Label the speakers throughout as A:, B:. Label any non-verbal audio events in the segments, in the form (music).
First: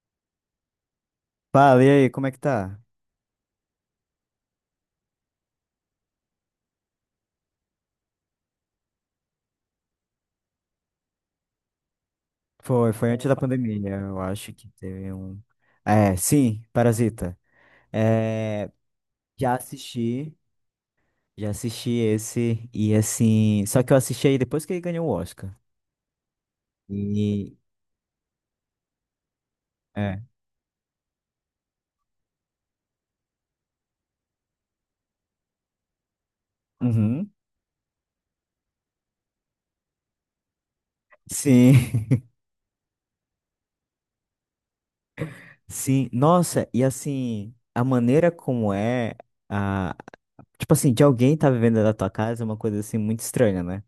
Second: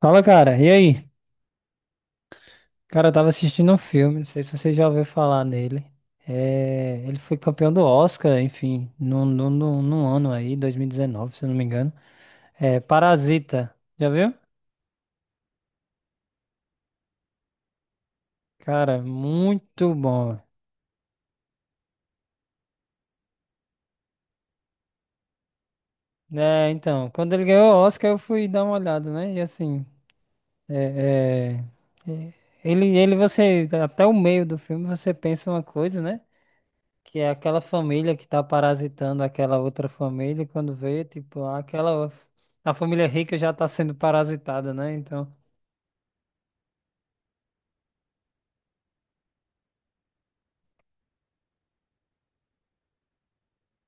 A: Fala, cara. E aí?
B: Fala, e aí, como é que tá?
A: Cara, eu tava assistindo um filme, não sei se você já ouviu falar nele. É, ele foi campeão do Oscar, enfim, num ano aí, 2019, se eu não me engano. É,
B: Foi antes da
A: Parasita.
B: pandemia,
A: Já
B: eu
A: viu?
B: acho que teve um. É, sim, Parasita. É,
A: Cara,
B: já
A: muito
B: assisti,
A: bom.
B: já assisti esse, e assim. Só que eu assisti aí depois que ele ganhou o Oscar.
A: É, então, quando ele
B: E.
A: ganhou o Oscar, eu fui dar uma olhada, né? E assim,
B: É.
A: é, é, é, você, até o meio do filme, você pensa uma coisa, né? Que é
B: Uhum.
A: aquela família que tá parasitando aquela outra família, e quando vê, tipo,
B: Sim,
A: aquela. A família rica já tá sendo parasitada, né? Então.
B: (laughs) sim. Nossa, e assim, a maneira como é. A... Tipo assim, de alguém tá vivendo da tua casa é uma coisa assim muito estranha, né?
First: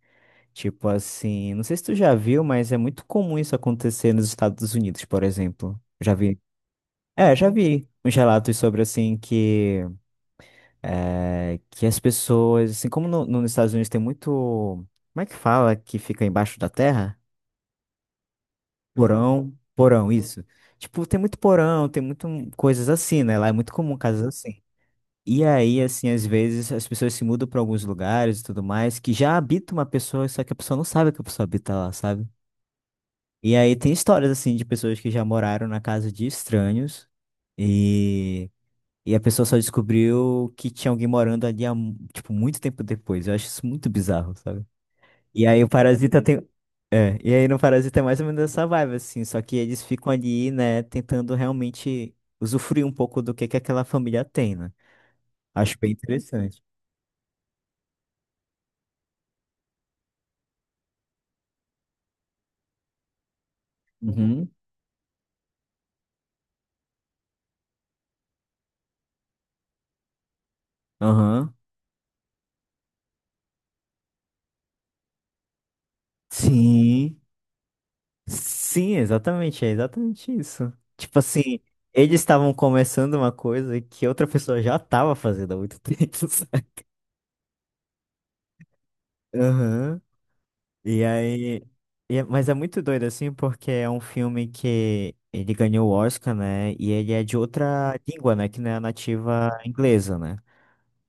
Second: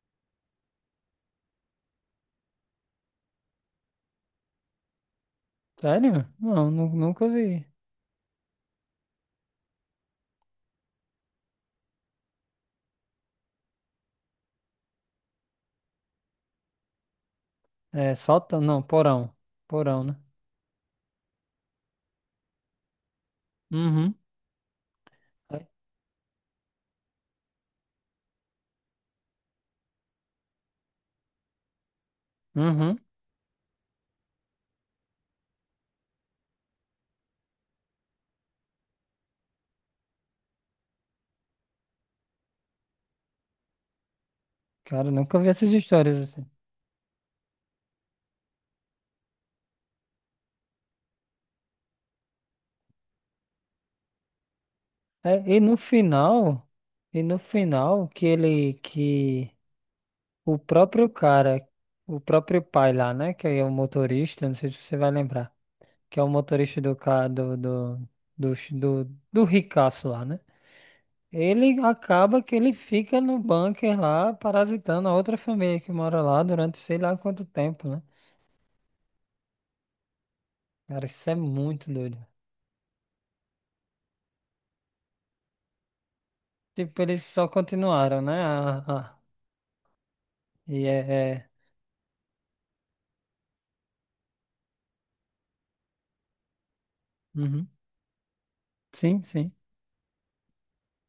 B: Tipo assim, não sei se tu já viu, mas é muito comum isso acontecer nos Estados Unidos, por exemplo. Já
A: Sério?
B: vi.
A: Não, nunca
B: É, já
A: vi.
B: vi uns relatos sobre assim que que as pessoas, assim como nos Estados Unidos tem muito, como é que fala que fica embaixo da terra?
A: É, sótão, não, porão. Porão,
B: Porão,
A: né?
B: isso. Tipo, tem muito porão, tem muito coisas assim, né? Lá é muito comum
A: Uhum.
B: casas assim. E
A: É.
B: aí, assim, às vezes as pessoas se mudam para alguns lugares e tudo mais, que já habita uma pessoa, só que a pessoa não sabe que a pessoa habita lá, sabe?
A: Uhum.
B: E aí tem histórias assim de pessoas que já moraram na casa de estranhos e, e a pessoa só descobriu que tinha alguém morando ali tipo, muito tempo depois. Eu acho isso muito bizarro, sabe?
A: Cara, nunca
B: E
A: vi
B: aí o
A: essas histórias
B: Parasita
A: assim.
B: tem. É, e aí no Parasita é mais ou menos essa vibe, assim, só que eles ficam ali, né, tentando realmente usufruir um pouco do que aquela família tem, né?
A: É,
B: Acho bem interessante.
A: e no final, que ele, que o próprio cara, o próprio pai lá, né? Que é o motorista,
B: Uhum.
A: não sei se você vai lembrar. Que é o motorista do carro do do, ricaço lá, né?
B: Aham.
A: Ele acaba que ele fica no bunker lá, parasitando a outra família que mora lá durante sei
B: Sim.
A: lá quanto tempo, né?
B: Sim, exatamente, é exatamente isso.
A: Cara,
B: Tipo
A: isso é
B: assim,
A: muito doido.
B: eles estavam começando uma coisa que outra pessoa já estava fazendo há muito (laughs) tempo. Sabe?
A: Tipo, eles só continuaram, né? Ah, ah.
B: Aham.
A: E é,
B: E
A: é...
B: aí. Mas é muito doido, assim, porque é um filme que ele ganhou o Oscar, né? E ele é de
A: Uhum.
B: outra língua, né? Que não é a
A: Sim,
B: nativa
A: sim.
B: inglesa, né?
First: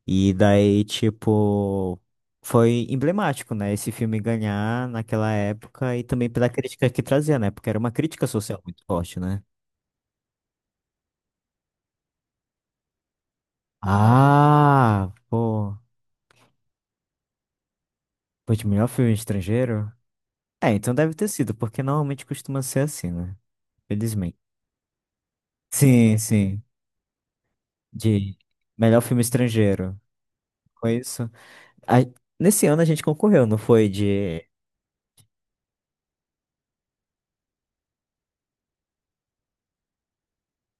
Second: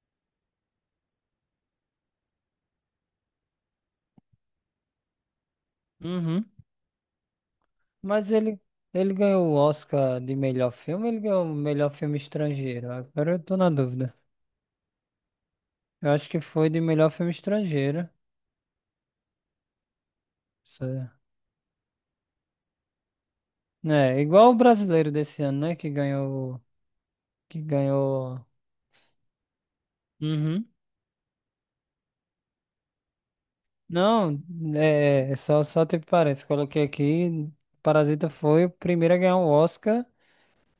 B: E daí, tipo. Foi emblemático, né? Esse filme ganhar naquela época e também
A: Uhum.
B: pela crítica que trazia, né? Porque era uma crítica
A: Mas ele,
B: social muito
A: ele
B: forte, né?
A: ganhou o Oscar de melhor filme, ele ganhou o melhor filme estrangeiro. Agora eu tô na dúvida.
B: Ah, pô.
A: Eu acho que foi de melhor filme estrangeiro.
B: Pô, de melhor filme estrangeiro? É,
A: Isso
B: então
A: é.
B: deve ter sido, porque normalmente costuma ser assim, né?
A: É,
B: Felizmente.
A: igual o brasileiro desse ano, né? Que
B: Sim,
A: ganhou.
B: sim.
A: Que
B: De
A: ganhou.
B: melhor filme estrangeiro.
A: Uhum.
B: Foi isso. A- Nesse ano a gente concorreu, não foi?
A: Não,
B: De.
A: é, só teve parênteses. Coloquei aqui. Parasita foi o primeiro a ganhar o Oscar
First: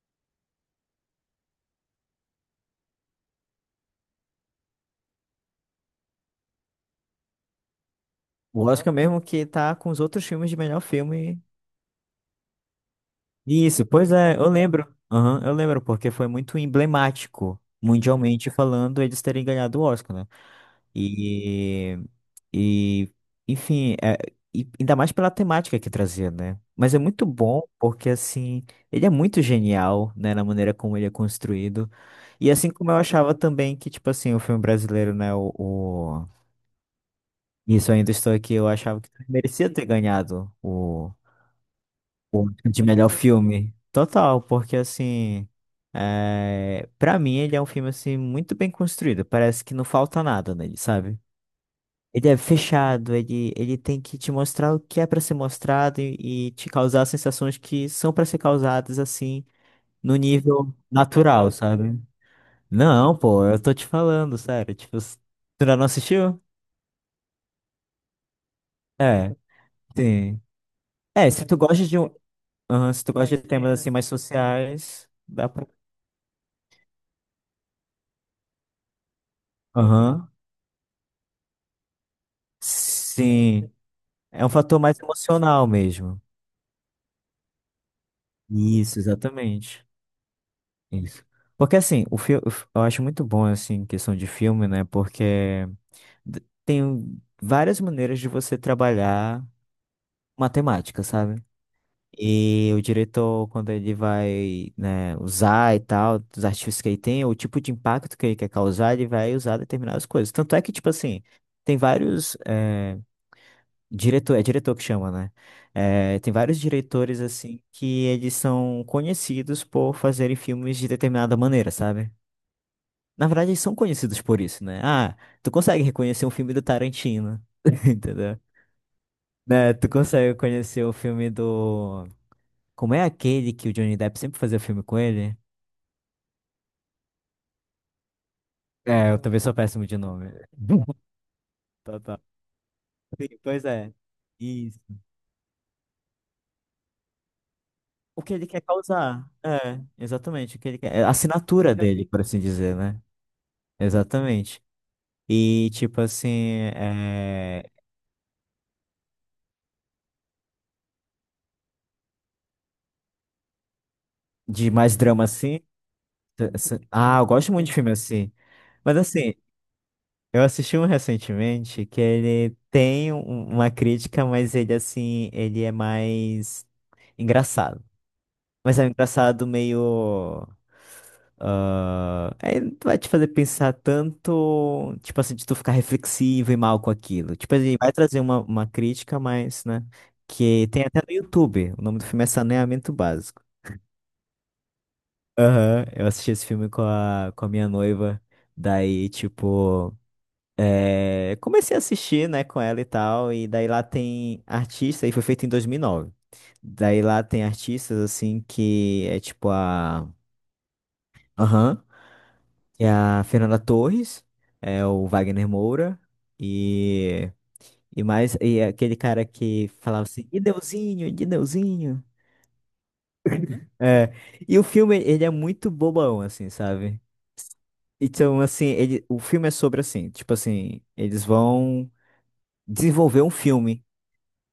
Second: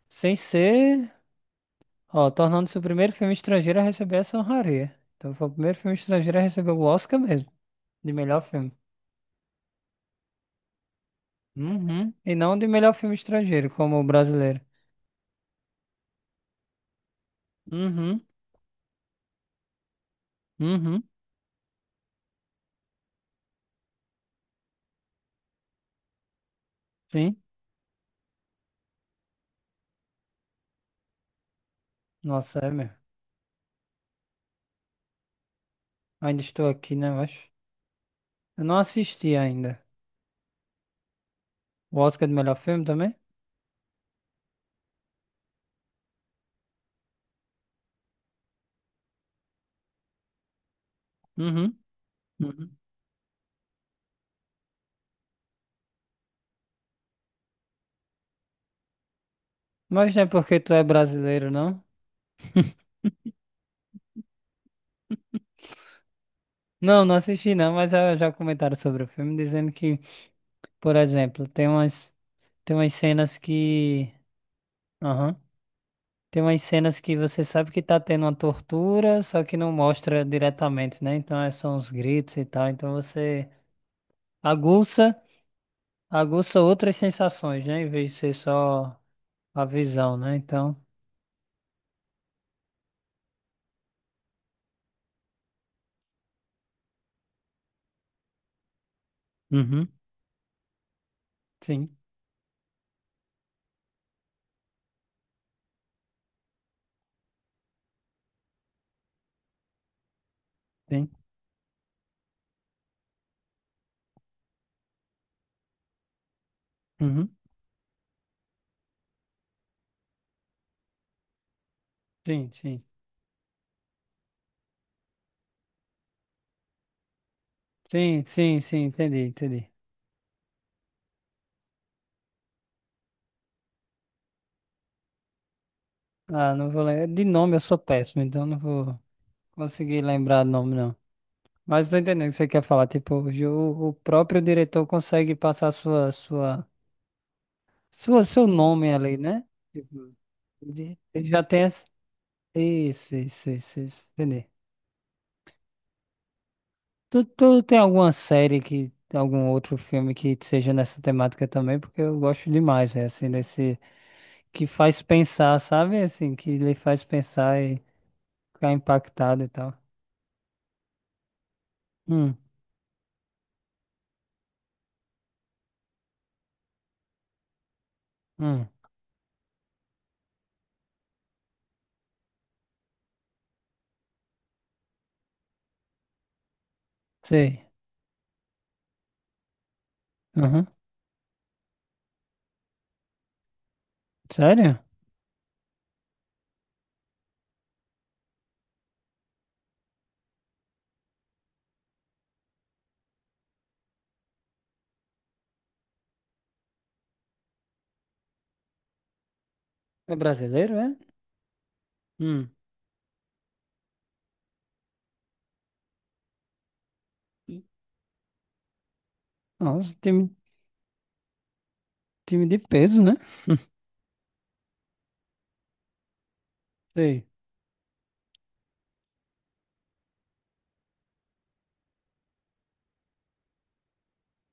A: sem ser. Ó, tornando-se o primeiro filme estrangeiro a receber essa honraria. Então foi o primeiro filme estrangeiro a receber o Oscar mesmo, de melhor
B: O
A: filme.
B: Oscar mesmo que tá com os outros filmes de melhor filme.
A: Uhum. E não de melhor filme estrangeiro,
B: Isso,
A: como o
B: pois é, eu
A: brasileiro.
B: lembro. Aham, eu lembro, porque foi muito emblemático,
A: Uhum.
B: mundialmente falando, eles terem ganhado o Oscar, né?
A: Uhum.
B: E, e enfim, é, e ainda mais pela temática que trazia, né? Mas é muito
A: Sim.
B: bom porque, assim, ele é muito genial, né, na maneira como ele é construído. E
A: Nossa,
B: assim
A: é
B: como
A: mesmo.
B: eu achava também que, tipo assim, o filme brasileiro, né,
A: Ainda estou aqui, né? Eu acho.
B: isso Ainda Estou Aqui,
A: Eu
B: eu
A: não
B: achava que
A: assisti
B: merecia
A: ainda.
B: ter ganhado
A: O Oscar de
B: o
A: melhor
B: de
A: filme
B: melhor
A: também?
B: filme. Total, porque, assim, é, pra mim ele é um filme, assim, muito bem construído. Parece que não falta nada nele, sabe?
A: Uhum,
B: Ele é
A: uhum.
B: fechado, ele tem que te mostrar o que é pra ser mostrado e te causar sensações que são pra ser causadas assim,
A: Mas
B: no
A: não é porque tu
B: nível
A: é brasileiro,
B: natural,
A: não?
B: sabe? Não, pô, eu tô te falando, sério. Tipo, tu ainda não assistiu?
A: Não, não assisti não, mas já comentaram sobre o filme,
B: É,
A: dizendo que,
B: sim.
A: por
B: É, se
A: exemplo,
B: tu gosta de um,
A: tem
B: aham,
A: umas
B: se tu gosta
A: cenas
B: de temas assim mais
A: que.
B: sociais,
A: Aham.
B: dá pra.
A: Tem umas cenas que você sabe que tá tendo uma tortura, só que não mostra
B: Aham.
A: diretamente, né? Então é só uns gritos e tal. Então você
B: Sim. É um fator mais
A: aguça,
B: emocional mesmo.
A: aguça outras sensações, né? Em vez de ser
B: Isso,
A: só a
B: exatamente.
A: visão, né? Então.
B: Isso. Porque assim, o filme eu acho muito bom assim em questão de filme, né? Porque tem várias maneiras de você trabalhar
A: Uhum.
B: matemática, sabe?
A: Sim,
B: E o diretor, quando ele vai, né, usar e tal, dos artifícios que ele tem, o tipo de impacto que ele quer causar, ele vai usar determinadas coisas. Tanto é que, tipo
A: sim.
B: assim, tem vários, diretor, é diretor que chama, né? Tem vários diretores,
A: Uhum.
B: assim, que eles são conhecidos por fazerem filmes de determinada maneira, sabe?
A: Sim, sim.
B: Na verdade, eles são conhecidos por isso, né? Ah, tu consegue reconhecer um filme do Tarantino, (laughs)
A: Sim,
B: entendeu?
A: sim, sim, entendi, entendi.
B: Né? Tu consegue conhecer o filme do... Como é aquele que o Johnny Depp sempre fazia filme com ele?
A: Ah, não vou lembrar. De nome eu sou péssimo, então não vou
B: É, eu também sou péssimo de
A: conseguir
B: nome.
A: lembrar o nome, não.
B: (laughs)
A: Mas tô
B: Tá.
A: entendendo o que você quer falar. Tipo,
B: Sim, pois
A: o
B: é.
A: próprio
B: Isso.
A: diretor consegue passar sua, sua,
B: O
A: sua,
B: que
A: seu
B: ele quer
A: nome ali,
B: causar.
A: né?
B: É,
A: Tipo,
B: exatamente. O que ele quer.
A: ele
B: É a
A: ele já tem
B: assinatura
A: essa...
B: dele, por assim dizer, né?
A: Isso, isso, isso, isso. Entendi.
B: Exatamente. E, tipo assim,
A: Tu
B: é...
A: tem alguma série que, algum outro filme que seja nessa temática também? Porque eu gosto demais, é assim, desse... Que
B: De mais
A: faz
B: drama
A: pensar,
B: assim.
A: sabe? Assim, que lhe faz
B: Ah, eu gosto
A: pensar
B: muito de filme assim.
A: ficar
B: Mas assim,
A: impactado e tal.
B: eu assisti um recentemente que
A: Hum,
B: ele tem uma crítica, mas ele assim, ele é mais engraçado.
A: hum,
B: Mas é um engraçado meio. Ah, é, vai te fazer pensar tanto, tipo assim, de tu ficar reflexivo e mal com aquilo. Tipo,
A: sei.
B: ele vai trazer uma crítica, mas, né?
A: Uhum.
B: Que tem até no YouTube. O nome do filme é Saneamento Básico.
A: Sério?
B: Aham, eu assisti esse filme com a minha noiva. Daí, tipo. É, comecei a assistir, né, com ela e tal, e daí lá tem artista, e foi feito em 2009. Daí lá tem artistas, assim, que é tipo a...
A: É brasileiro, é?
B: Aham,
A: Hum.
B: é a Fernanda Torres, é o Wagner Moura, e... E mais, e é aquele cara que
A: Nossa,
B: falava assim,
A: time,
B: e Deusinho, de Deusinho.
A: time de peso, né?
B: É, e o filme, ele é muito bobão, assim, sabe?
A: Sei.
B: Então, assim, ele, o filme é sobre, assim, tipo assim, eles vão desenvolver um filme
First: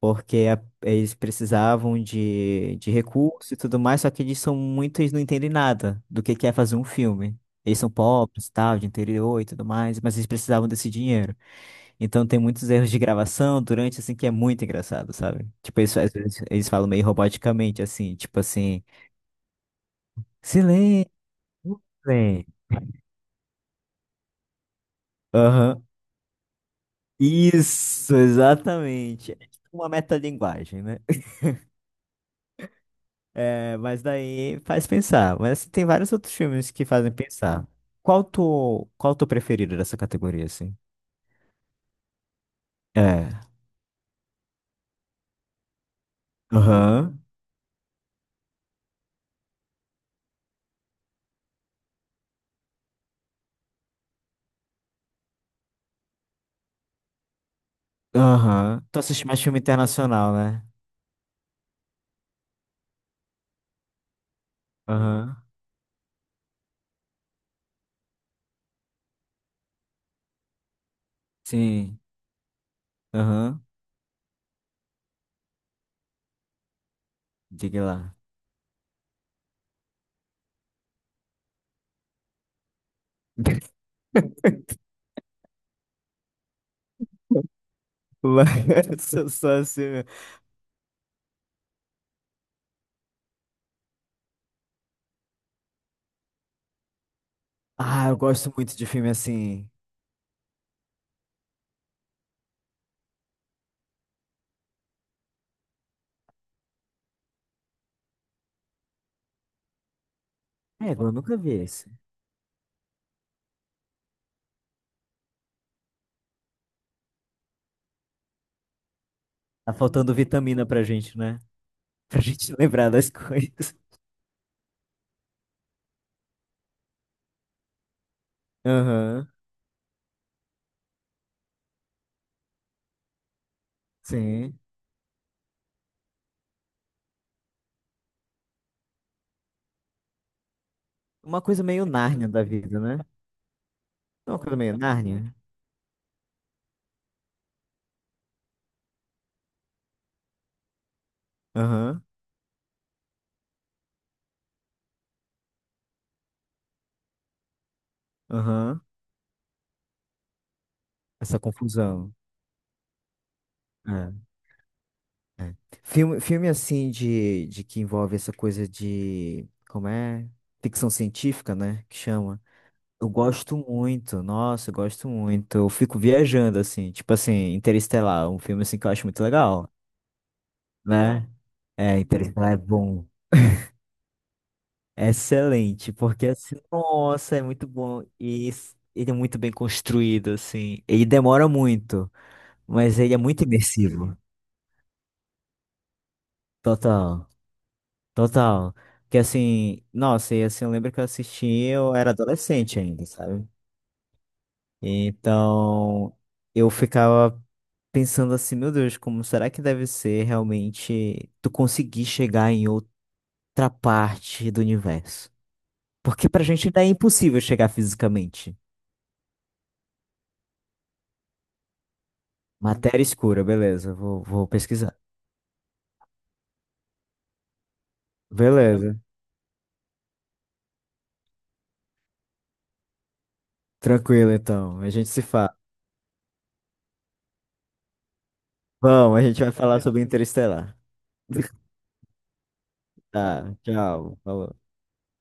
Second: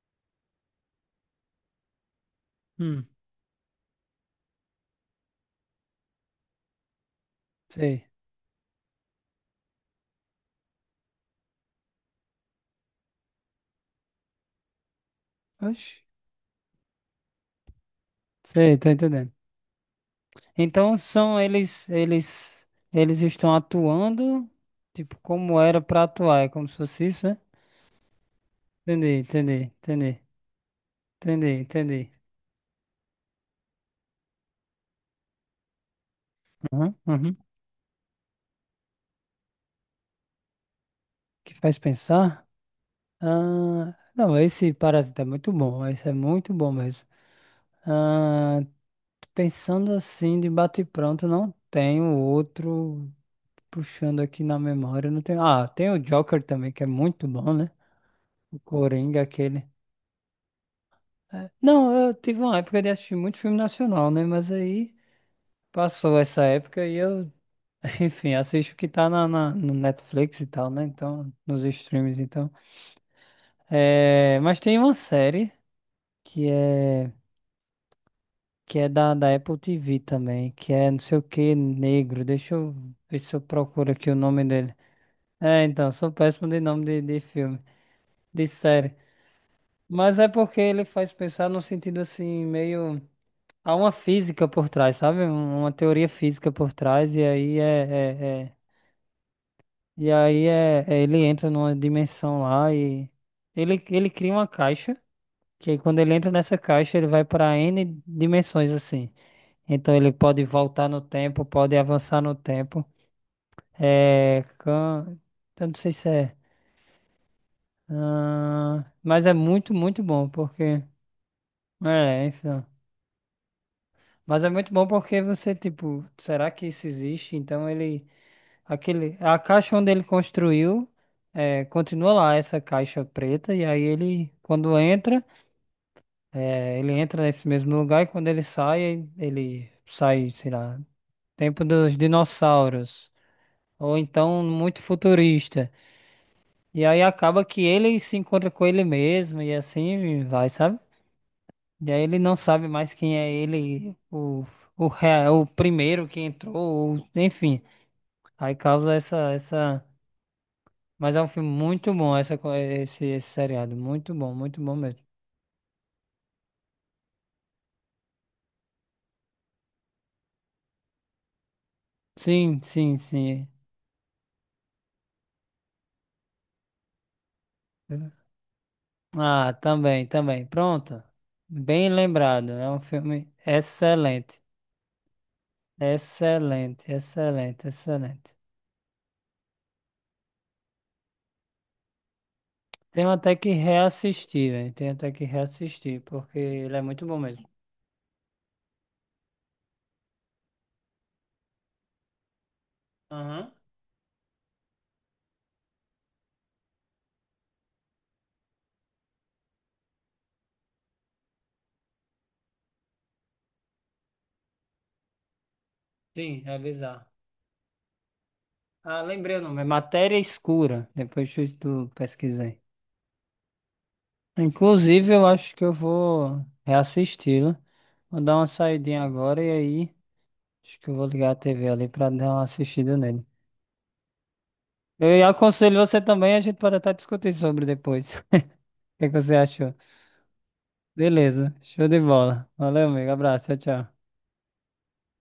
B: porque eles precisavam de
A: Hum,
B: recursos e tudo mais, só que eles são muito, eles não entendem nada do que é fazer um filme. Eles são
A: sei.
B: pobres, tal, de interior e tudo mais, mas eles precisavam desse dinheiro. Então tem muitos erros de gravação durante, assim, que é muito engraçado, sabe? Tipo,
A: Oxi.
B: eles, às vezes eles falam meio roboticamente, assim, tipo
A: Sei,
B: assim,
A: tô entendendo. Então
B: silêncio,
A: são eles,
B: silêncio."
A: eles, eles estão atuando, tipo, como era
B: Aham.
A: pra atuar, é como se fosse isso, né?
B: Isso,
A: Entendi,
B: exatamente. É tipo
A: entendi,
B: uma
A: entendi,
B: metalinguagem, né?
A: entendi, entendi.
B: É, mas daí faz pensar. Mas assim, tem vários outros filmes que
A: Uhum,
B: fazem
A: uhum.
B: pensar. Qual tu preferido dessa categoria, assim?
A: Que faz pensar?
B: É.
A: Ah, não, esse parasita é muito bom, esse é muito bom mesmo.
B: Aham.
A: Ah, pensando assim, de bate-pronto, não tenho outro puxando aqui na memória. Não tenho... Ah, tem o Joker também, que é muito bom, né? O
B: Aham. Tu
A: Coringa,
B: assiste mais filme
A: aquele.
B: internacional, né?
A: É, não, eu tive uma época de assistir muito filme nacional, né? Mas aí
B: Aham.
A: passou essa época e eu, (laughs) enfim, assisto o que tá no Netflix e tal, né? Então, nos
B: Sim.
A: streams, então.
B: Aham.
A: É... Mas tem uma série que é,
B: Diga lá.
A: que é da, da Apple TV também, que é não sei o que, negro. Deixa eu ver se eu procuro aqui o nome dele. É, então, sou péssimo de nome de
B: (laughs)
A: filme,
B: Lá,
A: de série.
B: (laughs) sou só assim. Mesmo.
A: Mas é porque ele faz pensar no sentido assim, meio. Há uma física por trás, sabe? Uma teoria física por trás, e aí
B: Ah, eu
A: é-
B: gosto
A: é-
B: muito de filme assim.
A: e aí ele entra numa dimensão lá e. Ele cria uma caixa, que aí quando ele entra nessa caixa, ele vai para N dimensões assim. Então ele pode voltar
B: É,
A: no
B: eu nunca
A: tempo,
B: vi
A: pode
B: esse.
A: avançar no tempo. É, can... Eu não sei se é. Mas é muito,
B: Tá
A: muito
B: faltando
A: bom,
B: vitamina
A: porque.
B: pra gente, né? Pra
A: É,
B: gente (laughs)
A: enfim.
B: lembrar das coisas.
A: Mas é muito bom porque você, tipo, será que isso existe? Então ele. Aquele...
B: Aham.
A: A caixa onde ele construiu continua lá, essa caixa preta, e aí ele,
B: Sim.
A: quando entra, ele entra nesse mesmo lugar e quando ele sai, sei lá,
B: Uma coisa
A: tempo
B: meio
A: dos
B: Nárnia da vida, né?
A: dinossauros, ou
B: Não,
A: então
B: aquela meio
A: muito
B: Nárnia.
A: futurista. E aí acaba que ele se encontra com ele mesmo e assim vai, sabe? E aí
B: Aham,
A: ele não sabe mais quem é ele, o primeiro que entrou, ou- enfim. Aí
B: aham.
A: causa essa, essa. Mas é um
B: Essa
A: filme muito
B: confusão.
A: bom, essa, esse, esse seriado.
B: É.
A: Muito bom mesmo.
B: Filme assim de que envolve essa coisa de, como é? Ficção científica, né? Que chama.
A: Sim, sim,
B: Eu
A: sim.
B: gosto muito, nossa, eu gosto muito. Eu fico viajando, assim, tipo assim, Interestelar, um filme assim que eu acho muito
A: Ah,
B: legal,
A: também, também. Pronto.
B: né?
A: Bem
B: É,
A: lembrado.
B: Interestelar é
A: É um
B: bom.
A: filme excelente.
B: É excelente, porque assim,
A: Excelente,
B: nossa, é muito
A: excelente,
B: bom.
A: excelente.
B: E ele é muito bem construído, assim. Ele demora muito, mas
A: Tenho
B: ele é
A: até
B: muito
A: que
B: imersivo.
A: reassistir, velho. Tenho até que reassistir, porque ele é muito bom
B: Total,
A: mesmo.
B: total. Que assim, nossa, e assim, eu lembro que eu assisti, eu era adolescente ainda, sabe?
A: Aham.
B: Então, eu ficava pensando assim, meu Deus, como será que deve ser realmente tu conseguir chegar em outra parte do universo? Porque
A: Sim,
B: pra gente ainda é
A: revisar.
B: impossível chegar fisicamente.
A: Ah, lembrei o nome. É Matéria Escura. Depois tu pesquisei.
B: Matéria escura, beleza, vou pesquisar.
A: Inclusive, eu acho que eu vou reassisti-lo. Vou dar uma
B: Beleza,
A: saidinha agora e aí acho que eu vou ligar a TV ali pra dar uma assistida nele.
B: tranquilo então, a gente se
A: Eu
B: fala.
A: aconselho você também, a gente pode até discutir sobre depois. (laughs) O que é que
B: Bom, a
A: você
B: gente vai
A: achou?
B: falar sobre Interestelar.
A: Beleza,
B: (laughs)
A: show de bola. Valeu, amigo. Abraço,
B: Tá,
A: tchau, tchau.
B: tchau, falou.